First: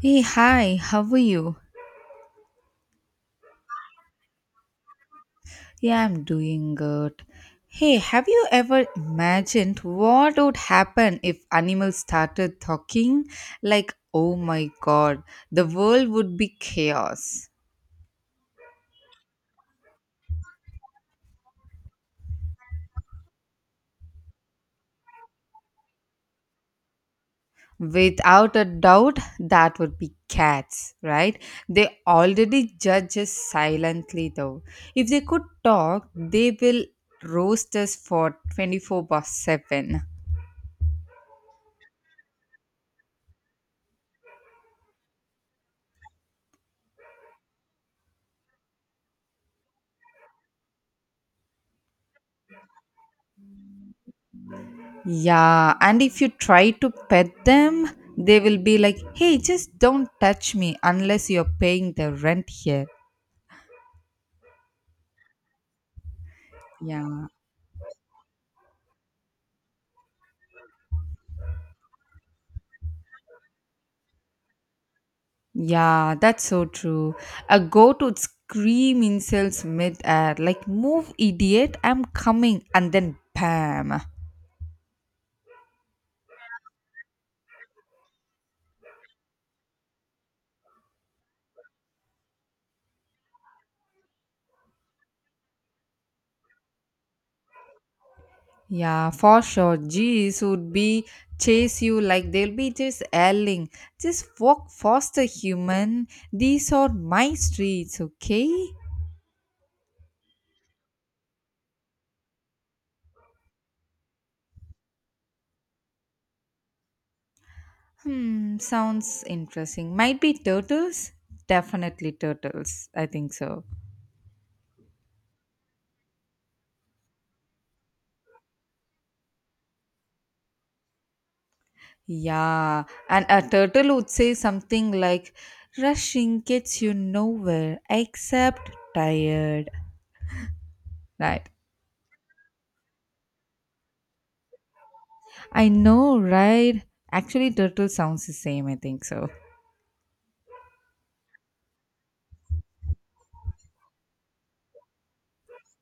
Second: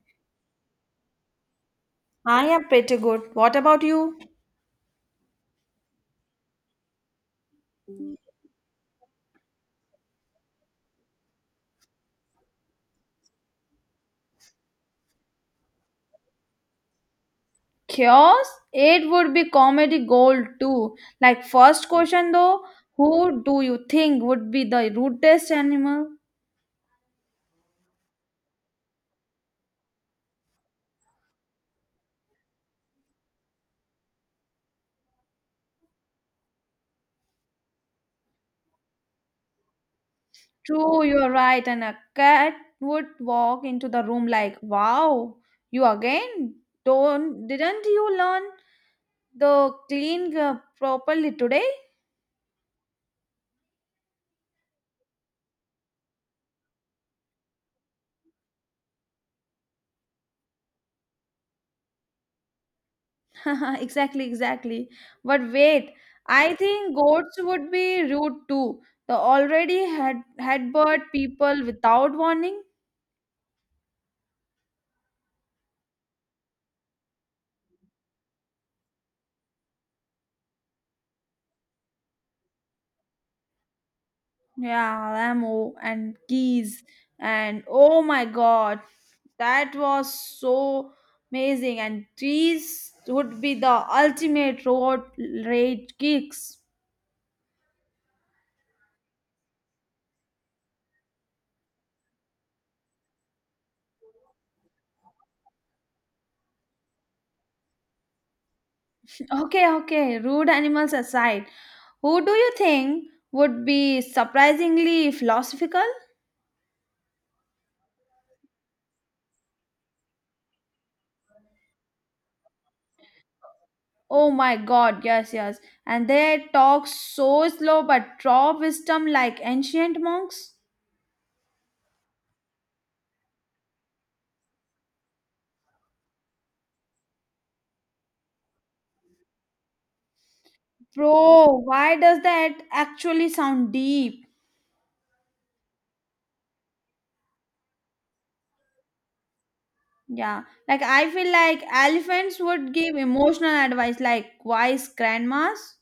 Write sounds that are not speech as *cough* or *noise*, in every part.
Hey, hi, how are you? I am pretty good. What about you? Yeah, I'm doing good. Hey, have you ever imagined what would happen if animals started talking? Like, oh my god, the world would be chaos. Chaos? It would be comedy gold too. Like, first question though, who do you think would be the rudest animal? Without a doubt, that would be cats, right? They already judge us silently, though. If they could talk, they will roast us for 24 by 7. True, you're right, and a cat would walk into the room like, "Wow, you again? Don't didn't you learn the clean properly today?" Yeah, and if you try to pet them, they will be like, hey, just don't touch me unless you're paying the rent here. *laughs* Exactly, exactly. But wait, I think Yeah, goats would be rude too. The already had headbutt people without warning. yeah, that's so true. A goat would scream insults mid-air, like, move, idiot, I'm coming, and then bam. Yeah, Lamo, and geese and oh my god, that was so amazing. And trees would be the ultimate road rage kicks. Yeah, for sure. Geese would be chase you like they'll be just yelling, just walk faster, human. These are my streets, okay? Okay, okay. Rude animals aside, who do you think would be surprisingly philosophical? Sounds interesting. Might be turtles? Definitely turtles. I think so. Oh my god, yes, yes. And they talk so slow but draw wisdom like ancient monks. Yeah, and a turtle would say something like, rushing gets you nowhere except tired. Right. Bro, why does that actually sound deep? I know, right? Actually, turtle sounds the same, I think so. Yeah, like I feel like elephants would give emotional advice like wise grandmas.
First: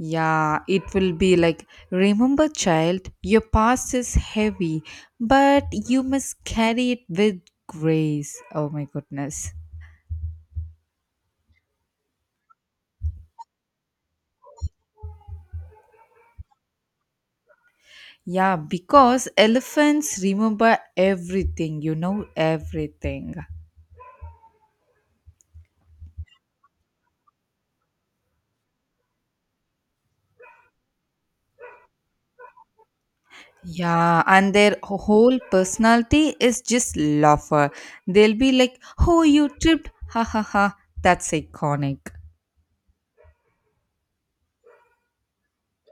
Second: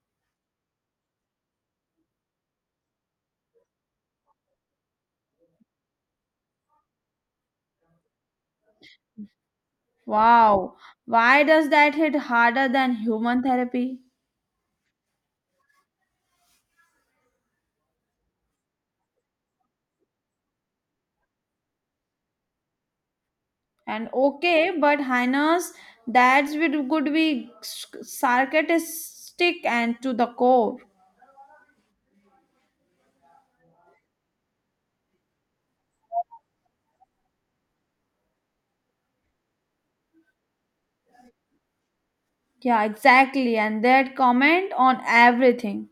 Yeah, it will be like, remember, child, your past is heavy, but you must carry it with grace. Oh my goodness. Wow, why does that hit harder than human therapy? Yeah, because elephants remember everything, everything. And okay, but hyenas, that's would could be sarcastic and to the core. Yeah, and their whole personality is just laughter. They'll be like, oh, you tripped, ha ha ha. That's iconic. Yeah, exactly. And that comment on everything.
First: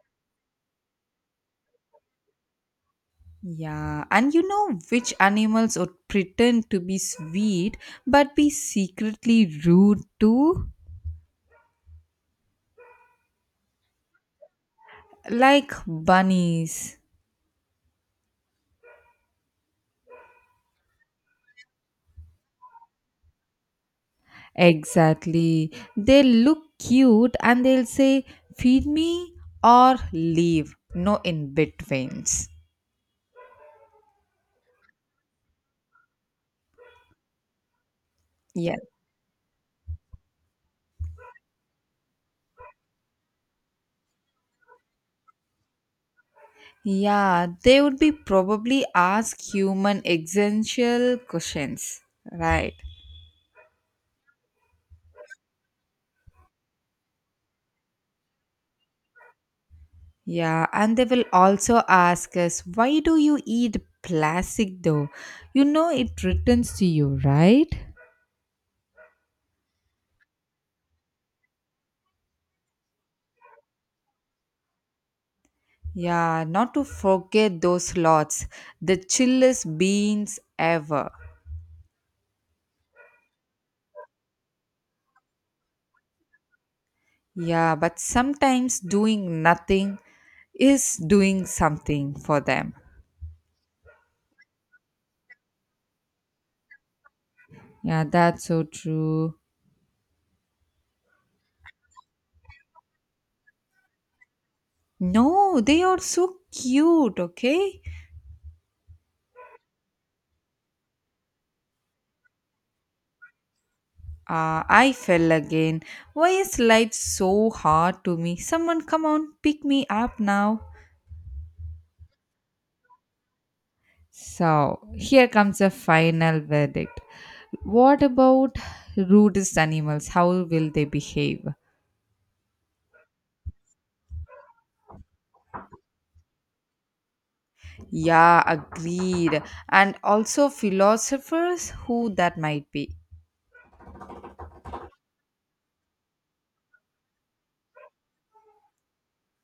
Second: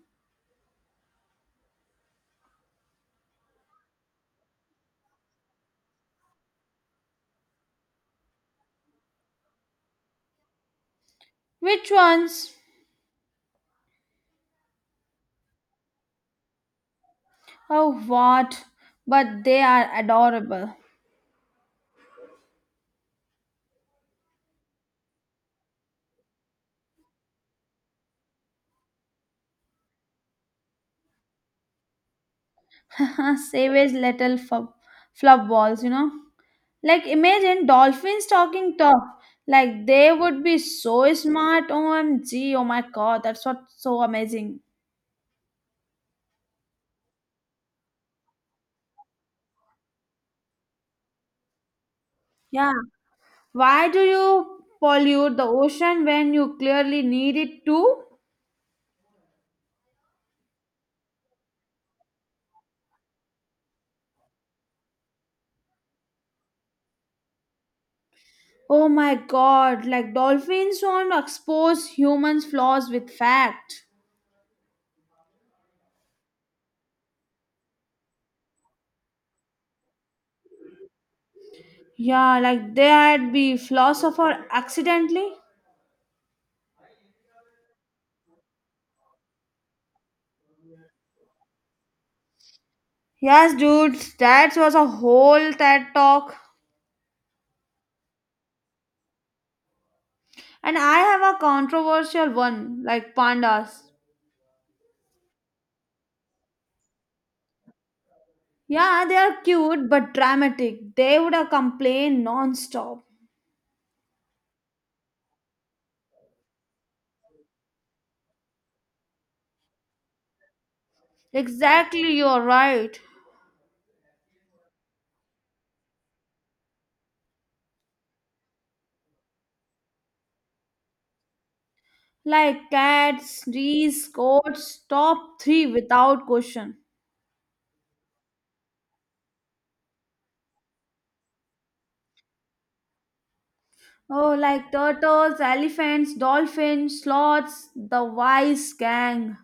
Yeah, and you know which animals would pretend to be sweet but be secretly rude too? Which ones? Like bunnies. Oh, what? But they are adorable. Exactly. They look cute and they'll say, feed me or leave. No in betweens. *laughs* Savage little fluff balls, you know? Like, imagine dolphins talking Yeah. tough. Like, they would be so smart. OMG. Oh my god. That's what's so amazing. Yeah, they would be probably ask human existential questions. Yeah. Right. Why do you pollute the ocean when you clearly need it to? Yeah, and they will also ask us, why do you eat plastic though? You know it returns to you, right? Oh my god, like dolphins don't expose humans' flaws with fact. Yeah, not to forget those lots, the chillest beans ever. Yeah, like they had be philosopher accidentally. Yeah, but sometimes doing nothing is doing something for them. Yes, dude, that was a whole TED talk. Yeah, that's so true. And I have a controversial one, like pandas. No, they are so cute, okay? Yeah, they are cute but dramatic. They would have complained non-stop. Ah, I fell again. Why is life so hard to me? Someone come on, pick me up now. Exactly, you're right. So, here comes the final verdict. What about rudest animals? How will they behave? Like cats, Reese, goats, top three without question. Yeah, agreed. And also philosophers, who that might be. Oh, like turtles, elephants, dolphins, sloths, the wise gang.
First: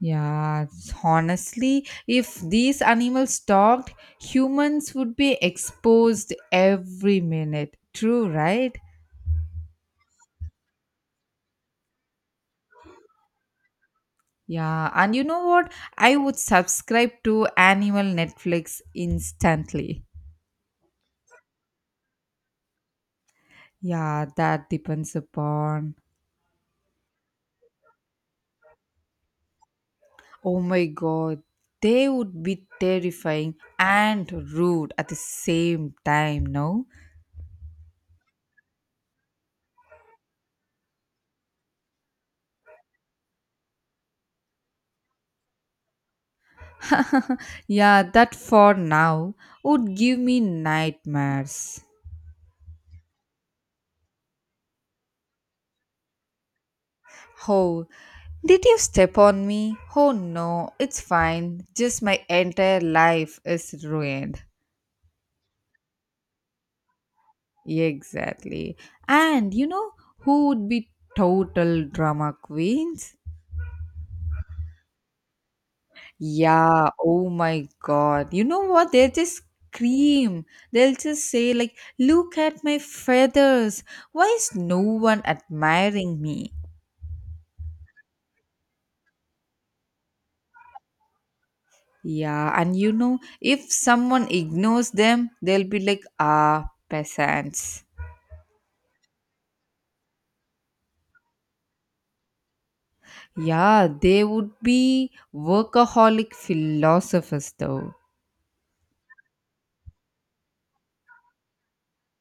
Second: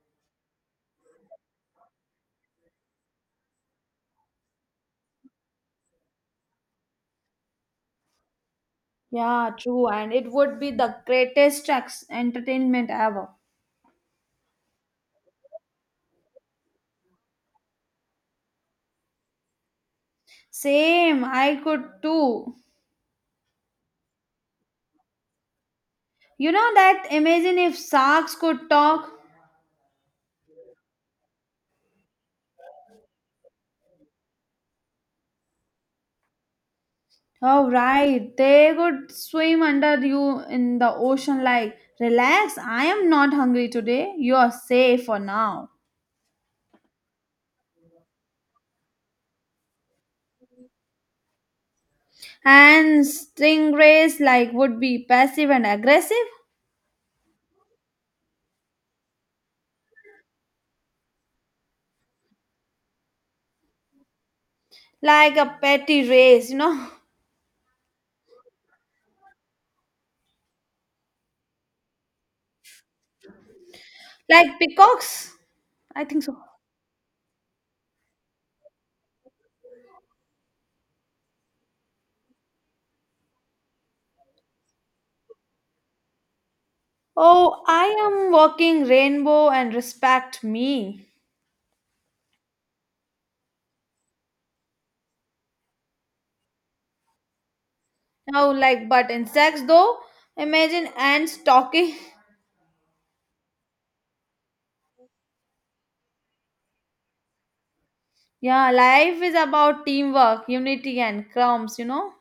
Yeah, honestly, if these animals talked, humans would be exposed every minute. True, right? Yeah, true. And it would be the greatest entertainment ever. Yeah, and you know what? I would subscribe to Animal Netflix instantly. Same, I could too. Yeah, that depends upon. You know that? Imagine if sharks could talk. Oh my god, they would be terrifying and rude at the same time, no? Oh, right. They could swim under you in the ocean, like, relax, I am not hungry today. You are safe for now. *laughs* yeah, that for now would give me nightmares. And stingrays, like, would be passive and aggressive Oh, did you step on me? Oh no, it's fine. Just my entire life is ruined. like a petty race, you know, Exactly. And you know who would be total drama queens? like peacocks. I think so. Yeah, oh my god. You know what? They'll just scream. They'll just say, like, look at my feathers. Why is no one admiring me? Oh, I am walking rainbow and respect me. Yeah, and you know, if someone ignores them, they'll be like, ah, peasants. No, like, but insects though, imagine ants talking. *laughs* Yeah, they would be workaholic philosophers, though. Yeah, life is about teamwork, unity, and crumbs, you know.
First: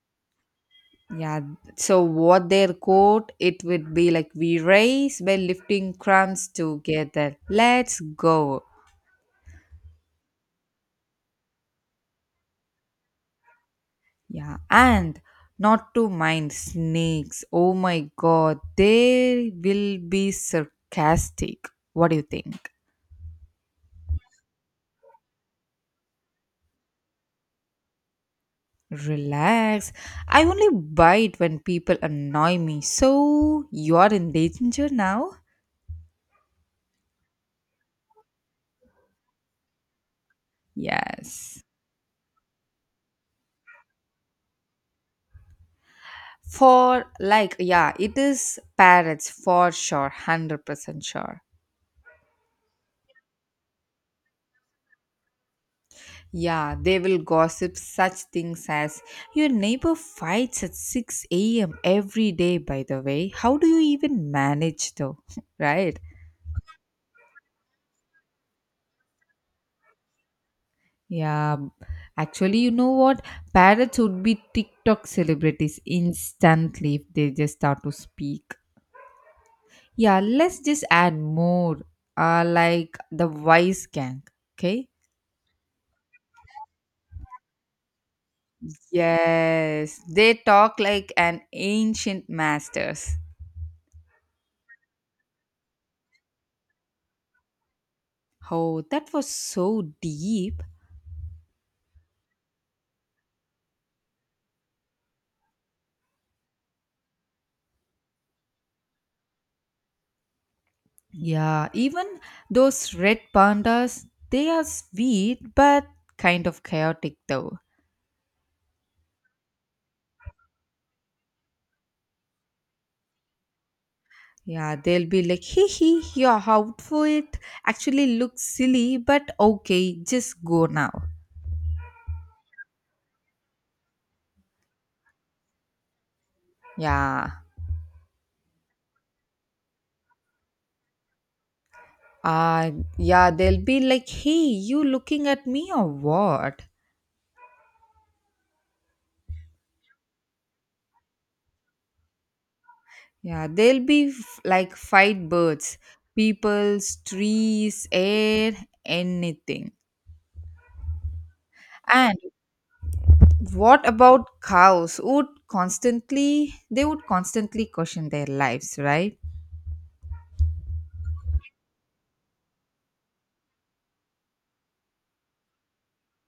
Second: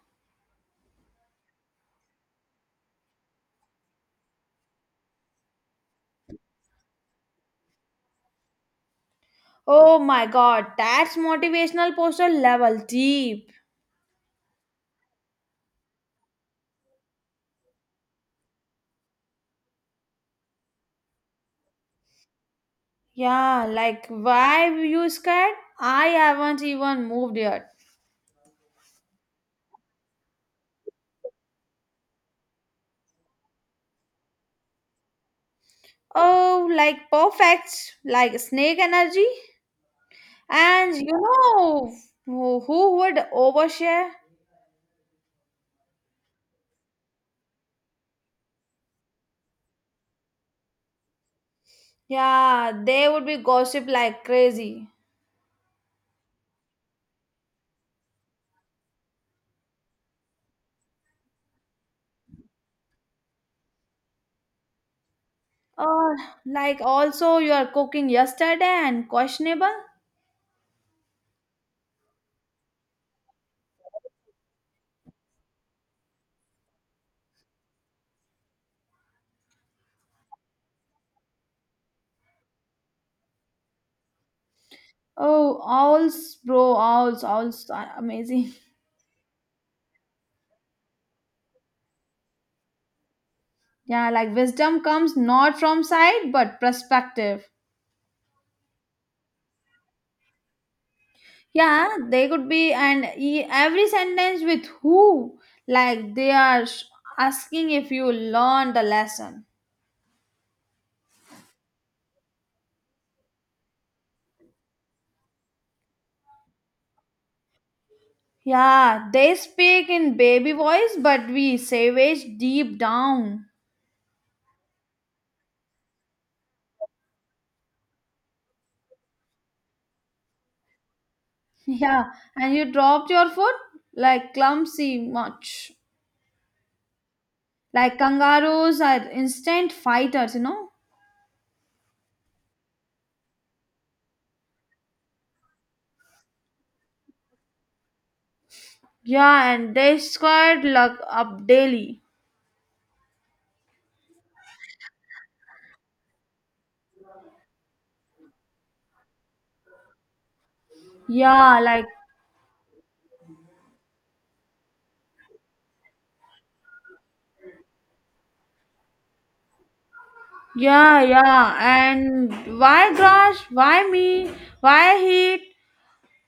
Yeah, so what their quote it would be like we race by lifting crumbs together. Let's go. Oh my god, that's motivational poster level deep. Yeah, and not to mind snakes. Oh my god, they will be sarcastic. What do you think? Yeah, like, why were you scared? I haven't even moved yet. Relax. I only bite when people annoy me. So you are in danger now? Oh, like perfect, like snake energy. And you Yes. know who would overshare? For like, yeah, it is parrots for sure, 100% sure. Yeah, they would be gossip like crazy. Yeah, they will gossip such things as your neighbor fights at 6 a.m. every day, by the way. How do you even manage though? *laughs* right? Uh, like also you are cooking yesterday and questionable. Yeah, actually, you know what? Parrots would be TikTok celebrities instantly if they just start to speak. Yeah, let's just add more, like the wise gang, okay? Oh, owls, bro, owls are amazing. *laughs* Yes, they talk like an ancient masters. Yeah, like wisdom comes not from sight but perspective. Oh, that was so deep. Yeah, they could be and every sentence with who, like they are asking if you learned the lesson. Yeah, even those red pandas, they are sweet but kind of chaotic though. Yeah, they speak in baby voice, but we savage deep down. *laughs* Yeah, they'll be like, hee hee, your outfit actually looks silly, but okay, just go now. Yeah, and you dropped your foot like clumsy much. Yeah. Like kangaroos are instant fighters, you know? Uh, yeah, they'll be like, hey, you looking at me or what? Yeah, and they squirt luck up daily. Yeah, like fight birds, peoples, trees, air, anything. Yeah, like And what about cows? Would constantly they would constantly question their lives, right? yeah. And why grass? Why me? Why heat?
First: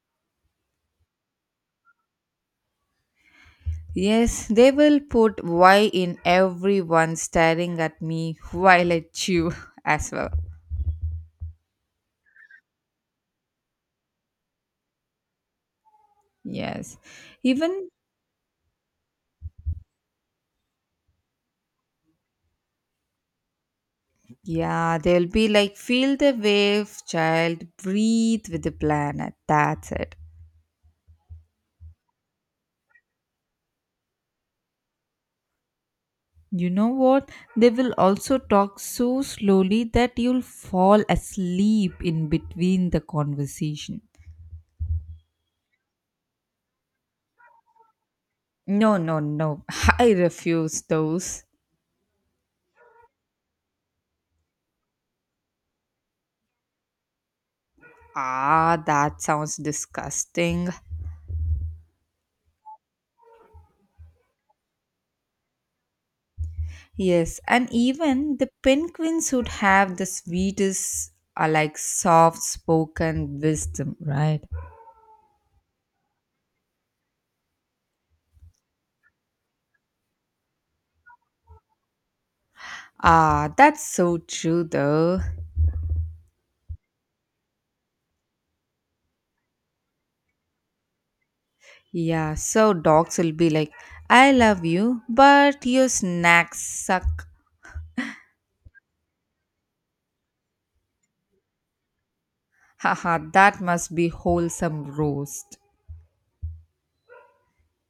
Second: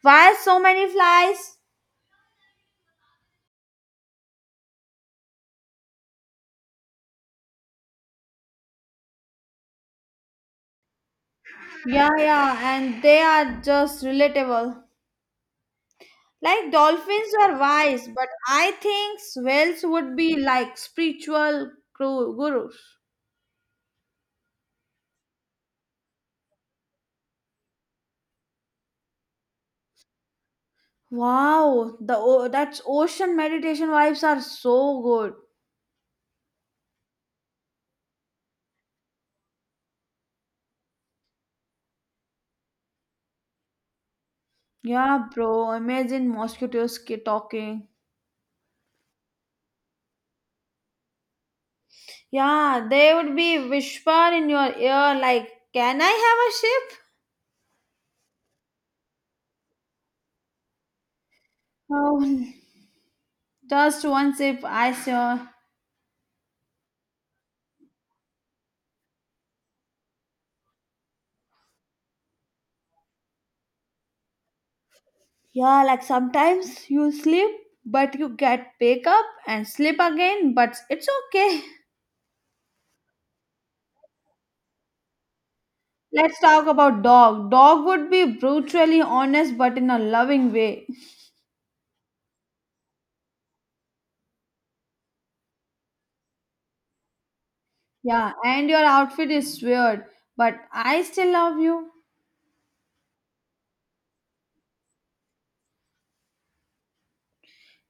Why so many flies? Yes, they will put why in everyone staring at me while I chew *laughs* as well. Yeah, yeah, and they are just relatable. Like Yes. dolphins are Even wise, but I think whales would be like spiritual gurus. yeah, they'll be like feel the wave, child, breathe with the planet. That's it. Wow, the that's ocean meditation vibes are so good. You know what? They will also talk so slowly that you'll fall asleep in between the conversation. Yeah, bro. Imagine mosquitoes talking. No, no, no. *laughs* I refuse those. Yeah, they would be whisper in your ear like, "Can I have a sip?" Ah, that sounds disgusting. Oh, just one sip, I saw. Yes, and even the penguins would have the sweetest, like soft spoken wisdom, right? Yeah, like sometimes you sleep, but you get wake up and sleep again. But it's okay. Ah, that's so true though. Let's talk about dog. Dog would be brutally honest but in a loving way. Yeah, so dogs will be like, I love you, but your snacks suck. Yeah, and your outfit is weird, but I still love you. Haha, that must be wholesome roast.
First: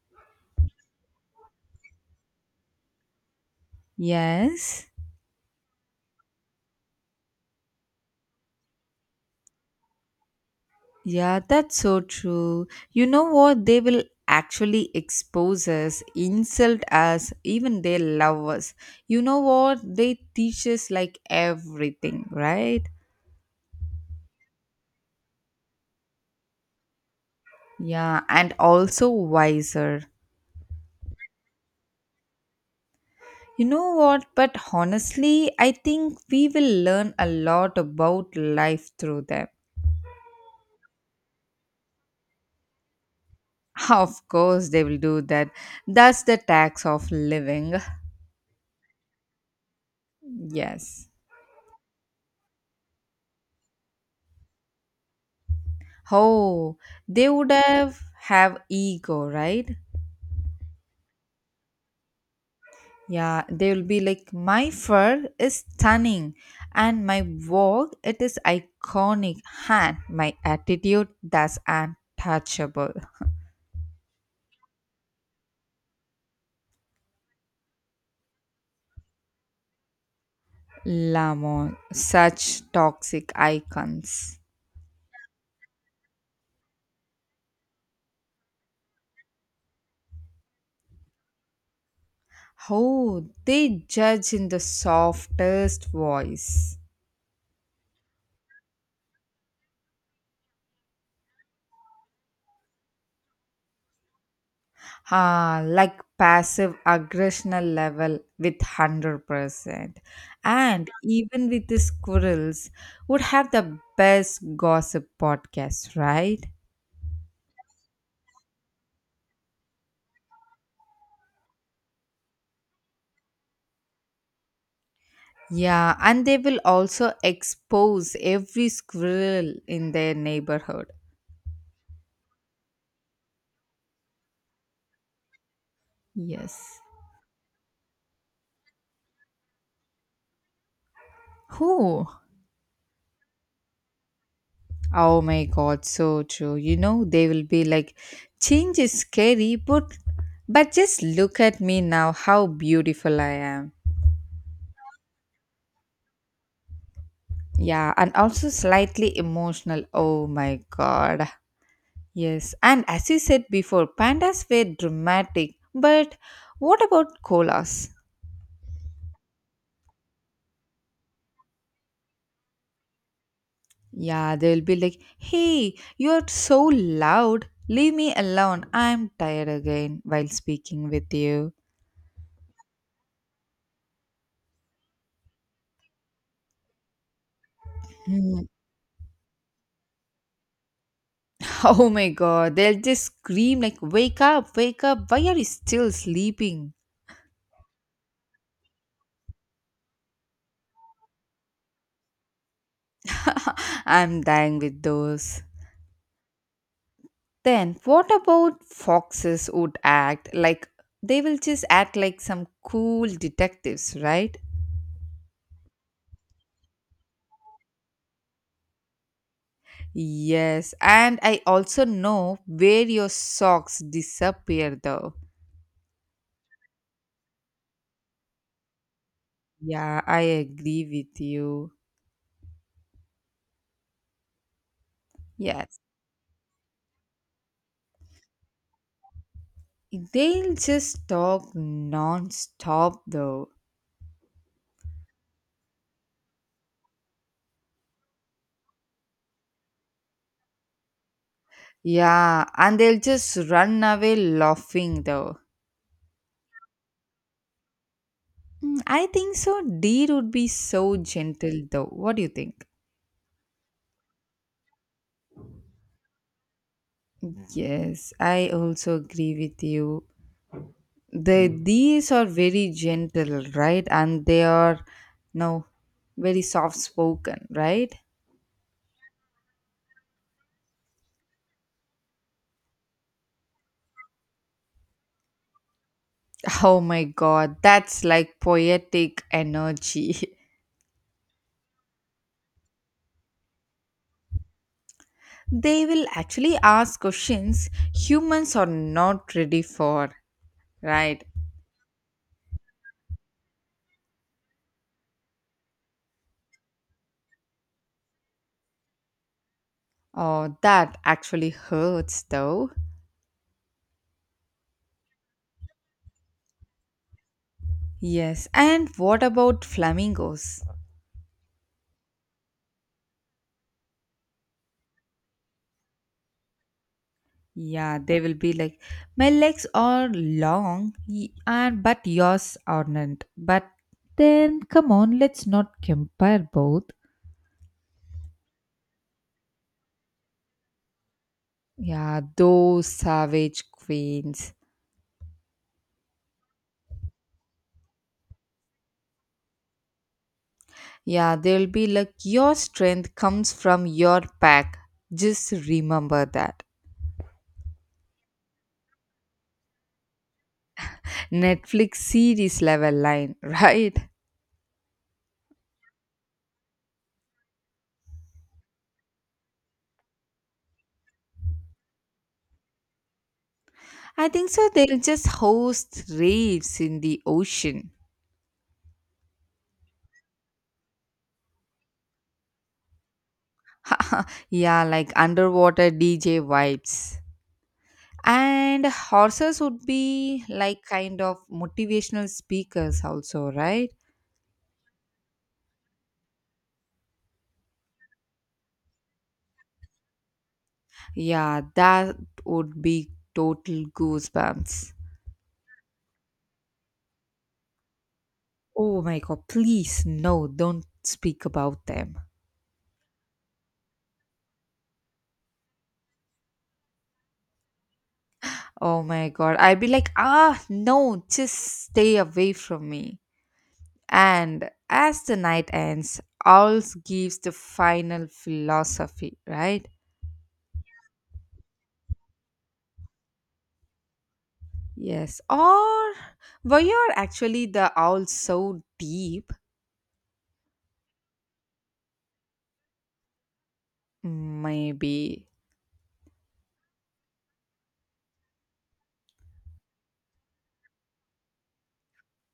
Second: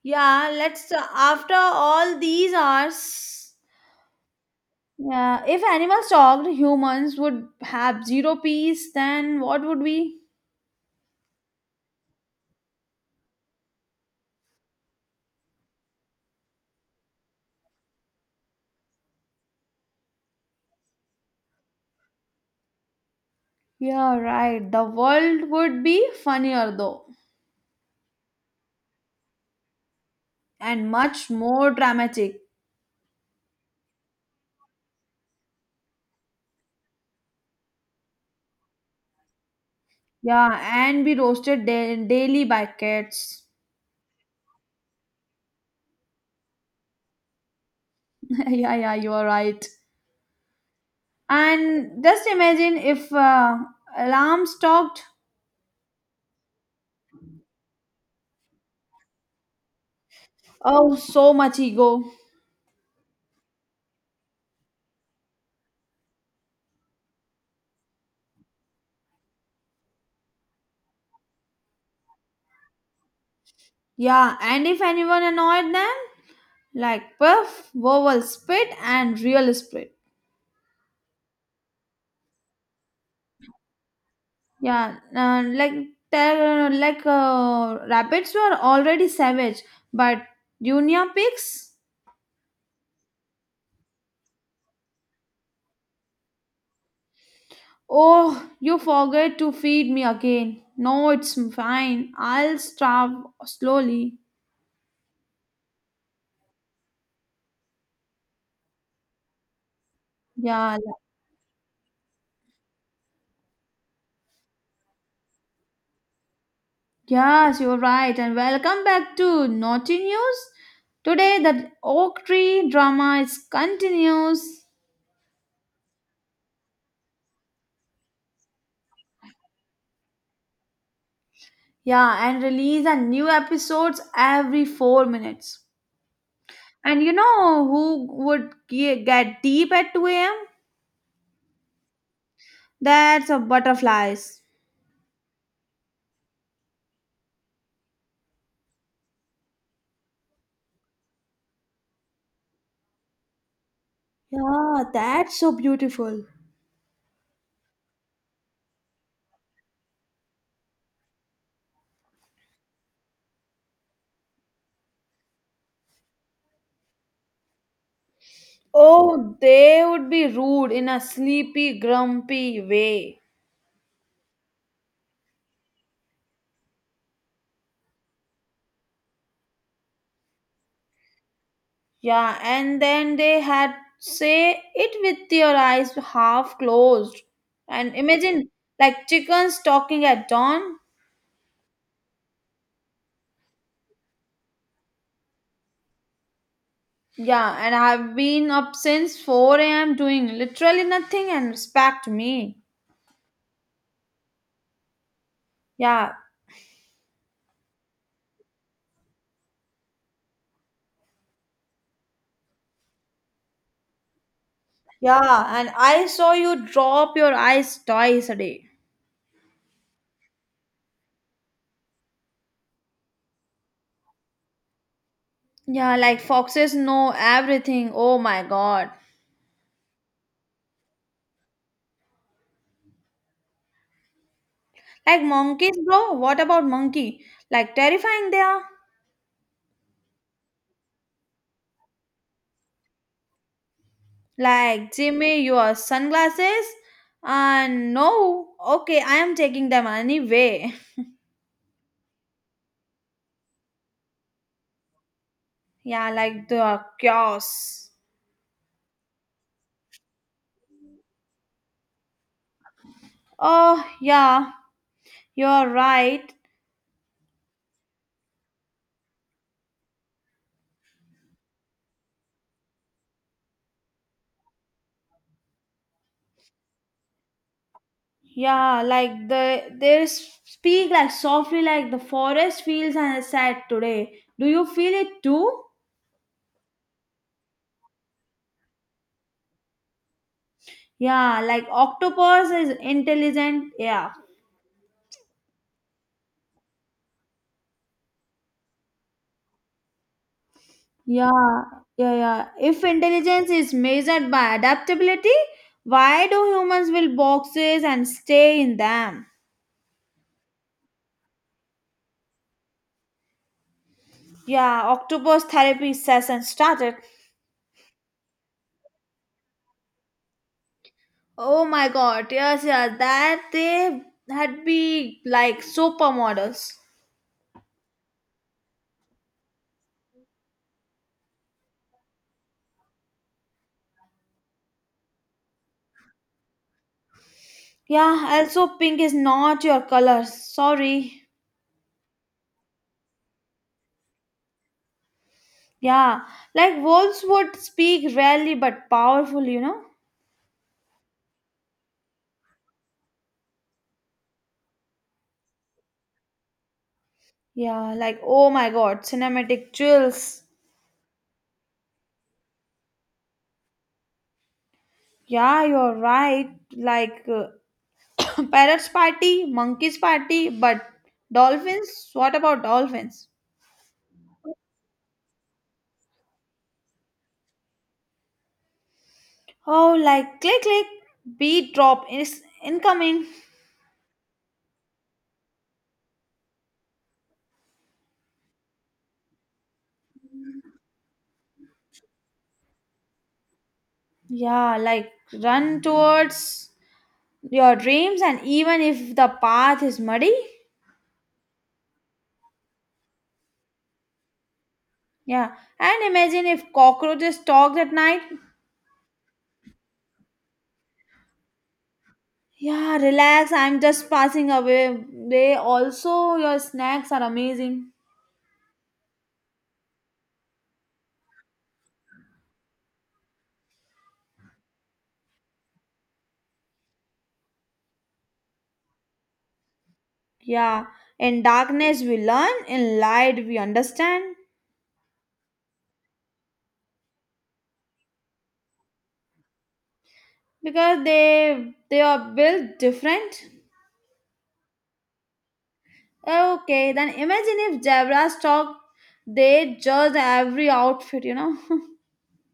Yeah, let's after all these hours. Yes. Yeah, if animals talked, humans would have zero peace, then what would we? Yeah, that's so true. You know what? They will actually expose us, insult us, even they love us. You know what? They teach us like everything, right? Yeah, right. The world would be funnier though, Yeah, and also wiser. and much more dramatic. You know what? But honestly, I think we will learn a lot about life through them. Yeah, and be roasted daily by cats. *laughs* Of course, they will do that. That's the tax of living. *laughs* *laughs* Yeah, yeah, you are right. Yes. And just imagine if alarms talked. Oh, they would have ego, right? Oh, so much ego. Yeah, they will be like my fur is stunning and my work it is iconic and my attitude that's untouchable. Yeah, and if anyone annoyed them, like puff, vowel spit, and real spit. Lamon, such toxic icons. Yeah, like like rabbits were already savage, but junior pigs. Oh, they judge in the softest voice. Oh, you forget to feed me again. No, it's fine. I'll starve slowly. Ah, like passive aggressional level with 100%. Yeah. And even with the squirrels, would have the best gossip podcast, right? Yes, you're right, and welcome back to Naughty News. Today, the Oak Tree drama is continues. Yeah, and they will also expose every squirrel in their neighborhood. Yeah, and release a new episodes every 4 minutes. Yes. And you know who would get deep at 2 a.m.? Who? That's a butterflies. Oh my god, so true. You know, they will be like, change is scary, but just look at me now, how beautiful I am. Yeah, that's so beautiful. Yeah, and also slightly emotional. Oh my god. Yes, and as you said before, pandas were dramatic. But what about koalas? Oh, they would be rude in a sleepy, grumpy way. Yeah, they'll be like, hey, you're so loud. Leave me alone. I'm tired again while speaking with you. Yeah, and then they had say it with your eyes half closed. And Hmm. imagine *laughs* like chickens talking at dawn. Oh my god, they'll just scream like, wake up, wake up. Why are you still sleeping? Yeah, and I've been up since 4 a.m. doing literally nothing and respect me. *laughs* I'm dying with those. Yeah, Then, what about foxes would act like they will just act like some cool detectives, right? yeah, and I saw you drop your eyes twice a day. Yes, and I also know where your socks disappear though. Yeah, like foxes know everything. Oh my god. Yeah, I agree with you. Like monkeys, Yes, bro. What about monkey? Like terrifying they are. they'll just talk non stop though. Like, Jimmy, your sunglasses? And no, okay, I am taking them anyway. *laughs* Yeah, and they'll just run away laughing though. Yeah, like the chaos. I think so. Deer would be so gentle though. What do you think? Oh, yeah, you're right. Yes, I also agree with you. The these are very gentle, right? And they are no very soft spoken, right? Yeah, like they speak like softly, like the forest feels and sad today. Do you feel it too? *laughs* Oh my god, that's like poetic energy. *laughs* Yeah, like octopus is intelligent. Yeah, they will actually ask questions humans are not ready for, right? Yeah, yeah. If intelligence is measured by adaptability, why do humans build boxes and stay in them? Oh, that actually hurts though. Yeah, octopus therapy session started. Yes, and what about flamingos? Oh my god, yes, yeah, that they had be like supermodels. Yeah, they will be like, my legs are long, and but yours aren't. But then, come on, let's not compare both. Yeah, also pink is not your color. Sorry. Yeah, those savage queens. Yeah, like wolves would speak rarely but powerful, you know? Yeah, they'll be like, your strength comes from your pack. Just remember that. Yeah, like oh my god, cinematic chills. Netflix series level line, *laughs* right? Yeah, you're right. Like *coughs* parrots party, monkeys party, but dolphins? What about dolphins? I think so. They'll just host raves in the ocean. Oh, like click click, beat drop is incoming. *laughs* yeah, like underwater DJ vibes. And horses would be like kind of motivational speakers, also, right? Yeah, like run towards your dreams, and even if the path is muddy. Yeah, that would be total goosebumps. Yeah, and imagine if cockroaches talked at night. Oh my god, please, no, don't speak about them. Yeah, relax. I'm just passing away. They also your snacks are amazing. Oh my god, I'd be like, ah, no, just stay away from me. And as the night ends, owls gives the final philosophy, right? Yeah, in darkness we learn, in light we understand Yes. Or were you actually the owl so deep? because they are built different. Maybe. Okay, then imagine if zebras talk, they judge every outfit, you know, *laughs*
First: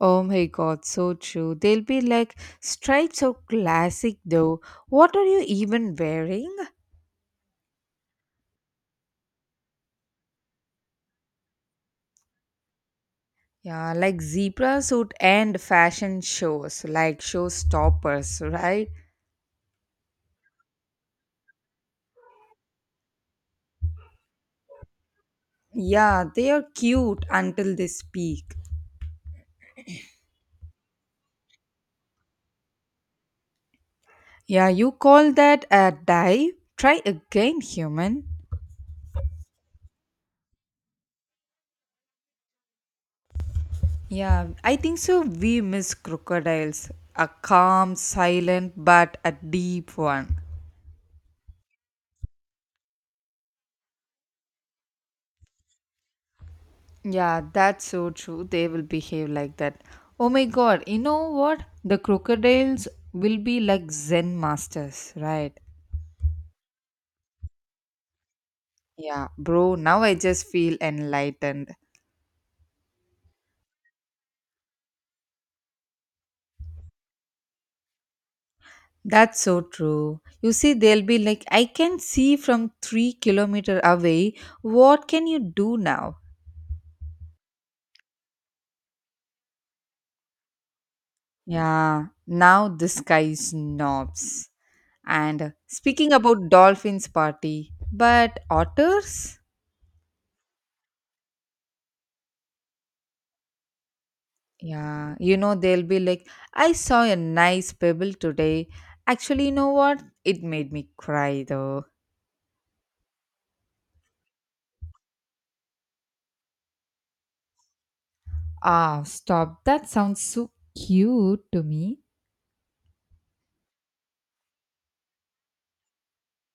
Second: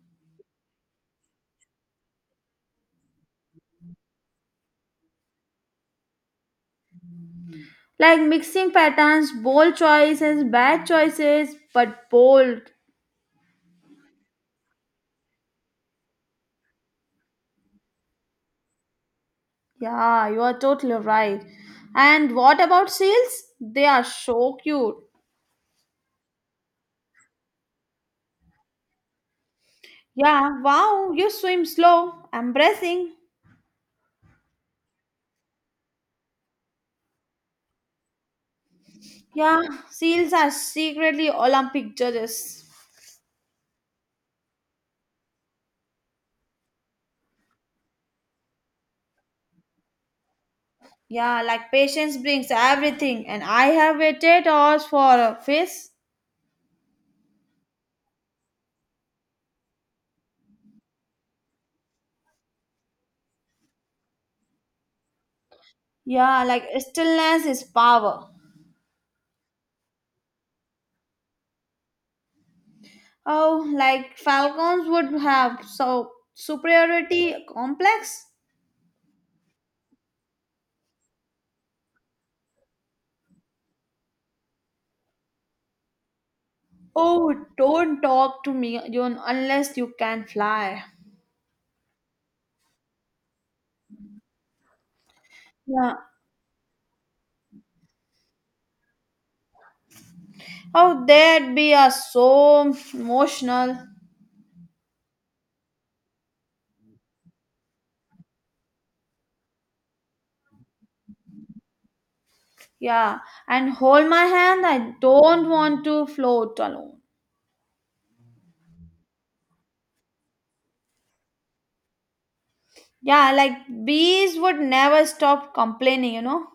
Oh my god, so true. They'll be like, stripes are classic though. What are you even wearing? like mixing patterns, bold choices, bad choices, but bold. Yeah, like zebra suit and fashion shows, like show stoppers, right? Yeah, you are totally right. And what about seals? They are so cute. Yeah, they are cute until they speak. Yeah, wow, you swim slow, embracing. Yeah, you call that a dive? Try again, human. Yeah, seals are secretly Olympic judges. Yeah, I think so. We miss crocodiles. A calm, silent, but a deep one. Yeah, like patience brings everything, and I have waited hours for a fish. Yeah, that's so true. They will behave like that. Oh my god, you know what? The crocodiles will be like Zen masters, right? Yeah, like stillness is power. Yeah, bro, now I just feel enlightened. Oh, like falcons would have so superiority complex. That's so true. You see, they'll be like, I can see from 3 kilometers away. What can you do now? Oh, don't talk to me, June, unless you can fly. Yeah, now this guy snobs. And Yeah. speaking about dolphins party, but otters? Oh, that be are so emotional. Yeah, you know, they'll be like, I saw a nice pebble today. Actually, you know what? It made me cry though. Yeah, and hold my hand. I don't want to float alone. Ah, stop. That sounds so cute to me. Yeah, like bees would never stop complaining, you know.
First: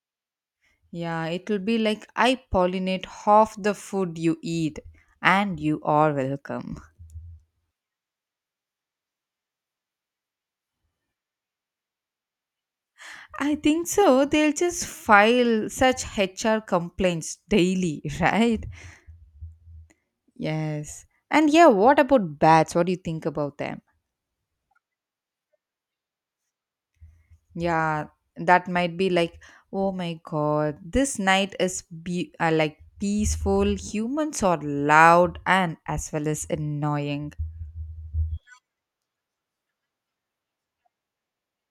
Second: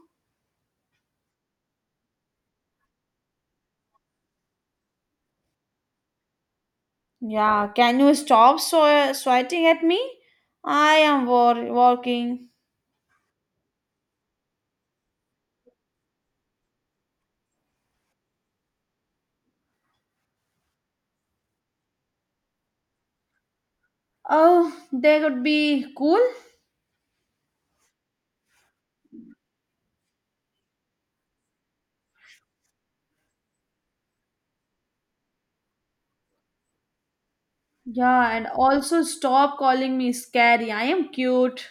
Yeah, it'll be like, I pollinate half the food you eat, and you are welcome. Yeah, can you stop sweating at me? I am working. I think so. They'll just file such HR complaints daily, *laughs* right? Yes. And yeah, what about bats? What do you think about them? Oh, they would be cool. Yeah, that might be like, oh my god, this night is like peaceful. Humans are loud and as well as annoying. Yeah, and also stop calling me scary. I am cute.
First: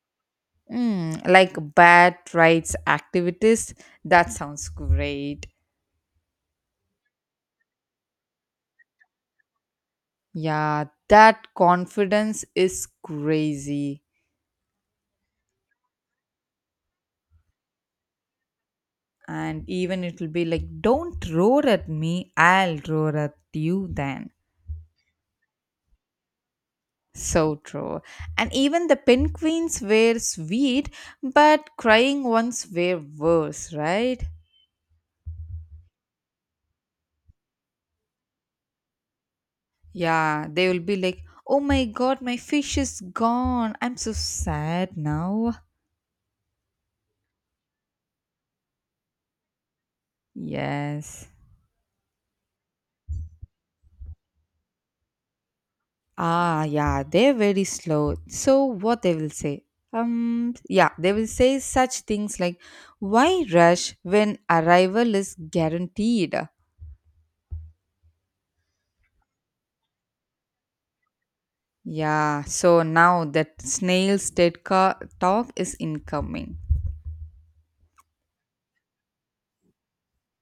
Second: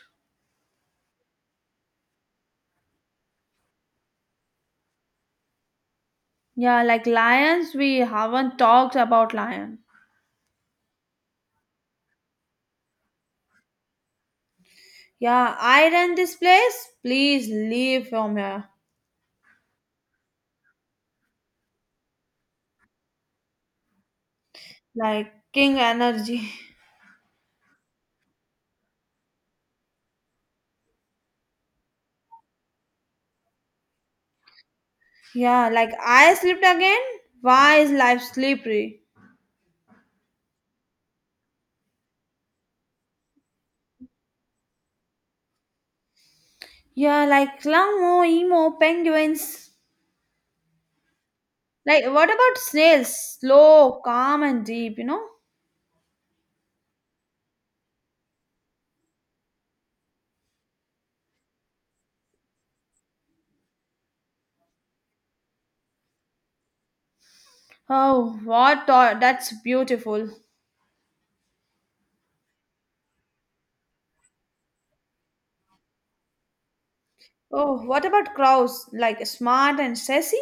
Like bad rights activities. That sounds great. Yeah, like lions, we haven't talked about lion. Yeah, that confidence is crazy. Yeah, I run this place. Please leave from here. And even it'll be like, don't roar at me, I'll roar at you then. Like king energy. *laughs* So true. And even the penguins were sweet, but crying ones were worse, right? Yeah, like I slept again. Why is life slippery? Yeah, they will be like, oh my god, my fish is gone. I'm so sad now. Yeah, like Lamo, Emo, penguins. Yes. Like, what about snails? Slow, calm, and deep, you know? Ah, yeah, they're very slow. So what they will say? Yeah, they will say such things like, why rush when arrival is guaranteed? Oh, what? That's beautiful. Yeah, so now that snail's dead car talk is incoming. Oh, what about crows? Like, smart and sassy?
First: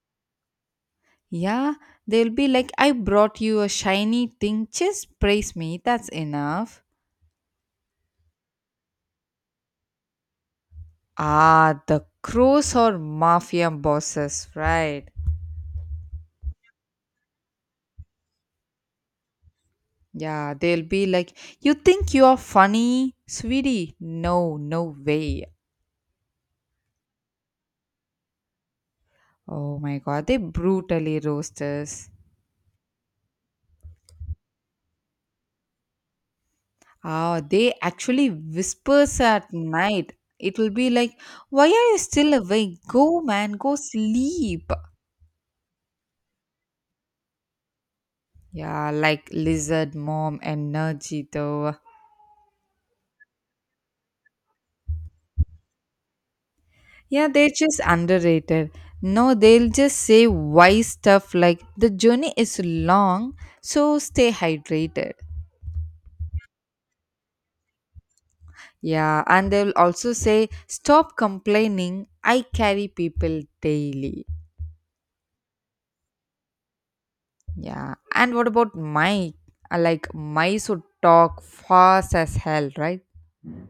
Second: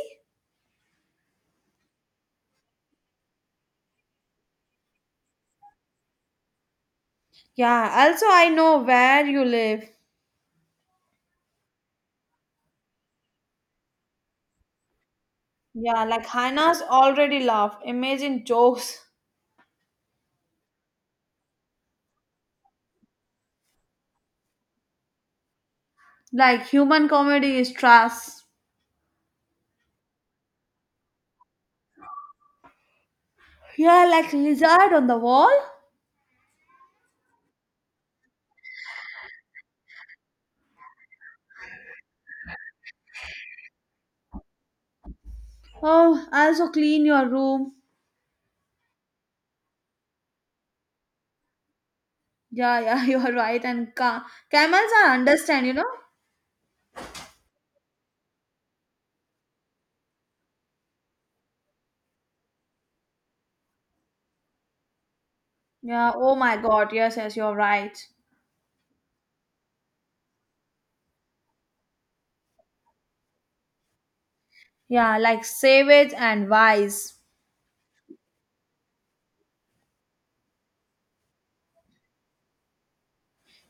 Yeah, they'll be like, I brought you a shiny thing, just praise me, that's enough. Yeah, also, I know where you live. Ah, the crows or mafia bosses, right? Yeah, like hyenas already laugh. Imagine jokes. Yeah, they'll be like, you think you are funny, sweetie? No, no way. Like, human comedy is trash. Oh my god, they brutally roast us. Yeah, like lizard on the wall. Ah, they actually whispers at night. It will be like, why are you still awake? Go, man, go sleep. Oh, also clean your room. Yeah, like lizard mom energy though. Yeah, yeah, *laughs* you are right. And camels are understand, you know. Yeah, they're just underrated. No, they'll just say wise stuff like the journey is long, so stay hydrated. Yeah, oh my god, yes, yes, you're right. Yeah, and they'll also say stop complaining. I carry people daily. Yeah, like savage and wise. Yeah, and what about Mike? Like mice would talk fast as hell, right?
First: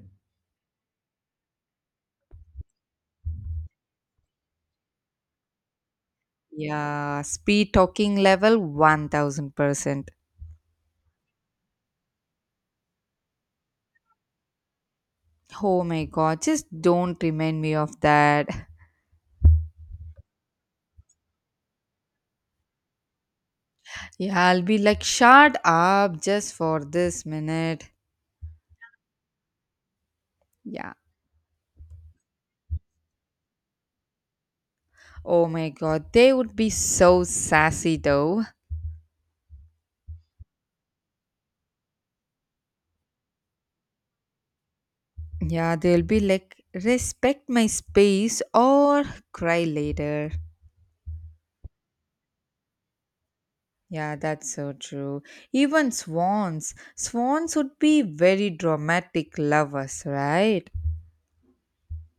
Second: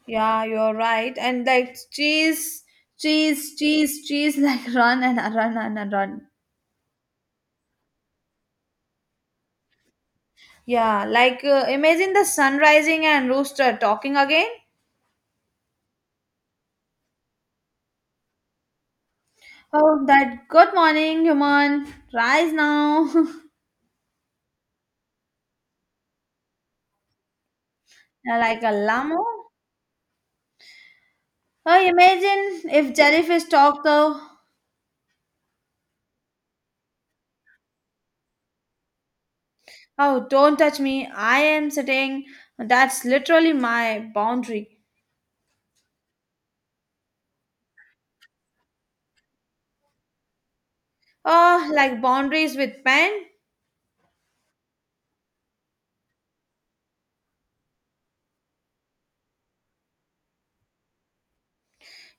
Yeah, you're right. And like cheese, cheese, *laughs* like run and a run and a run. Yeah, speed talking level 1000%. Yeah, like imagine the sun rising and rooster talking again. Oh my god, just don't remind me of that. Oh, that good morning, human. Rise now. *laughs* Yeah, I'll be like, shut up just for this minute. Yeah, like a llama. Yeah. Oh, imagine if jellyfish talk though. Oh my god, they would be so sassy though. Oh, don't touch me. I am sitting. That's literally my boundary. Yeah, they'll be like, respect my space or cry later. Like boundaries with pen? Yeah, that's so true. Even swans. Swans would be very dramatic lovers, right?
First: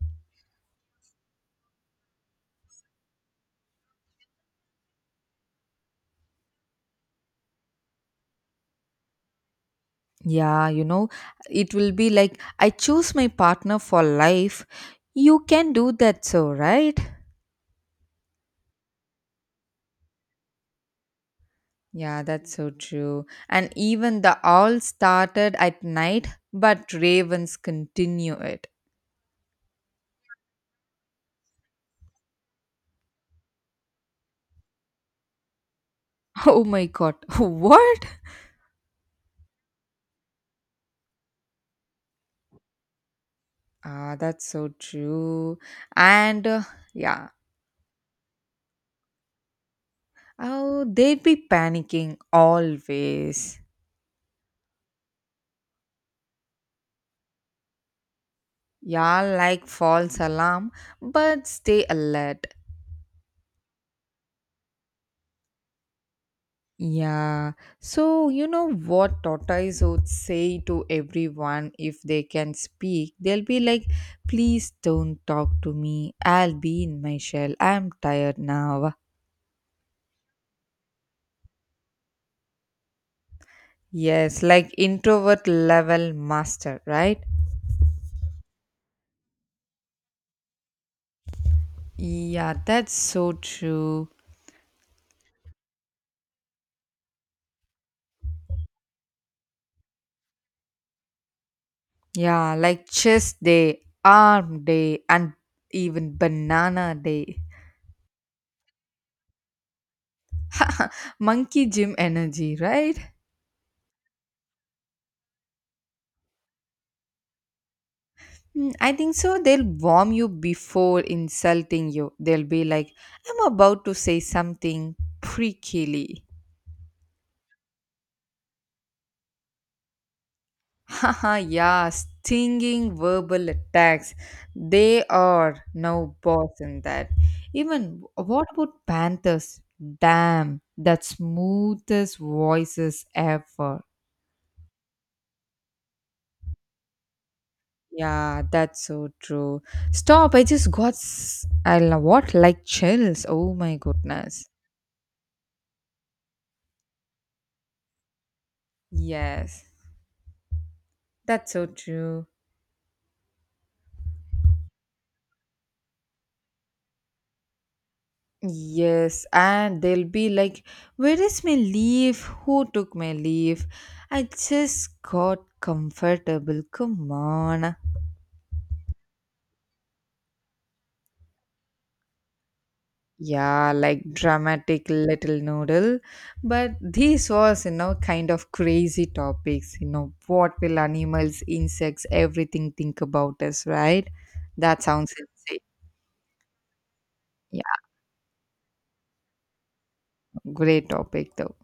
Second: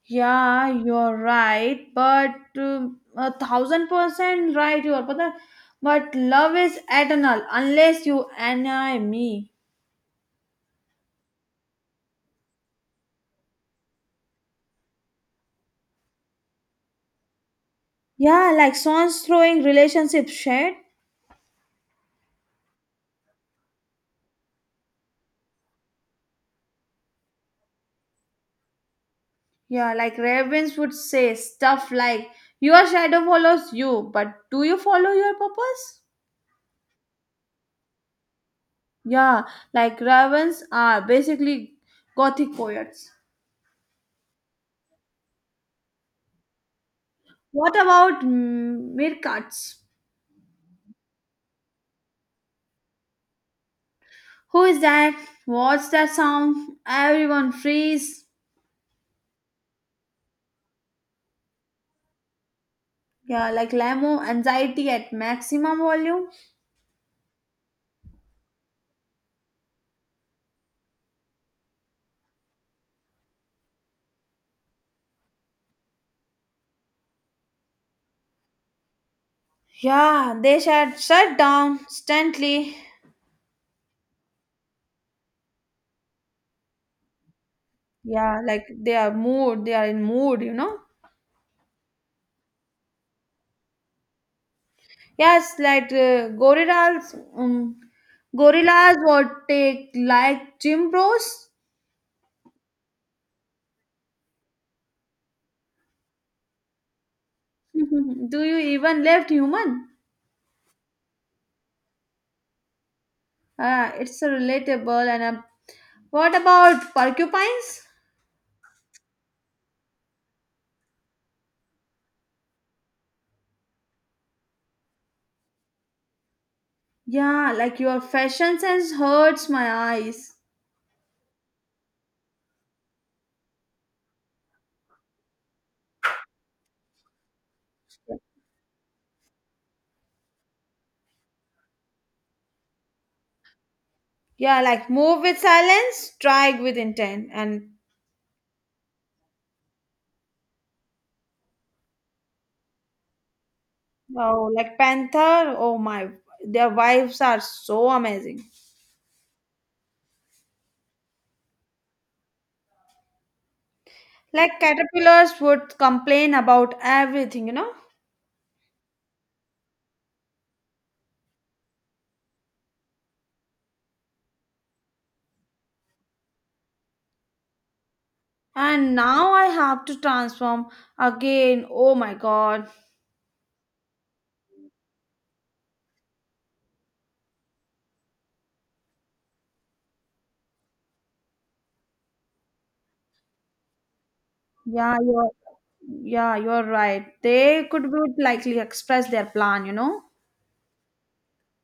Yeah, you're right, but 1000% right, you are. But, but love is eternal unless you annoy me. Yeah, you know, it will be like, I choose my partner for life. You can do that so, right? Yeah, like swans throwing relationship shade. Yeah, that's so true. And even the all started at night, but ravens continue it. Yeah, like ravens would say stuff like, your shadow follows you, but do you follow your purpose? *laughs* Oh my god, *laughs* what? Yeah, like ravens are basically gothic poets. Ah, that's so true. And yeah, What about meerkats? oh, they'd be panicking always. Who is that? What's that sound? Everyone freeze. Yeah, like false alarm, but stay alert. Yeah, like Lamo, anxiety at maximum volume. Yeah. So, you know what tortoise would say to everyone if they can speak? They'll be like, please don't talk to me. I'll be in my shell. I'm tired now. Yeah, they should shut down instantly. Yes, like introvert level master, right? Yeah, like they are in mood, you know. Yeah, that's so true. Yes, like gorillas, gorillas or take like gym bros. Yeah, like chest day, arm day, and even banana day. *laughs* Do you even left human? *laughs* Monkey gym energy, right? It's a relatable and a, what about porcupines? I think so. They'll warm you before insulting you. They'll be like, I'm about to say something prickly. Yeah, like your fashion sense hurts my eyes. Haha, *laughs* yeah, stinging verbal attacks. They are no boss in that. Even what about panthers? Damn, that smoothest voices ever. Yeah, like move with silence, strike with intent. And Yeah, that's so true. Stop, I just got, I don't know what, like chills. Oh my goodness. oh, like Panther, oh my, their wives are so amazing. Yes. That's so true. Like caterpillars would complain about everything, you know? Yes, and they'll be like, where is my leave? Who took my leave? I just got comfortable. Come on. And now I have to transform again. Oh my god. Yeah, like dramatic little noodle. But this was, you know, kind of crazy topics. You know, what will animals, insects, everything think about us, right? That Yeah, sounds you're insane. yeah, you're right. Yeah, They could would likely express their plan, you know? great topic though.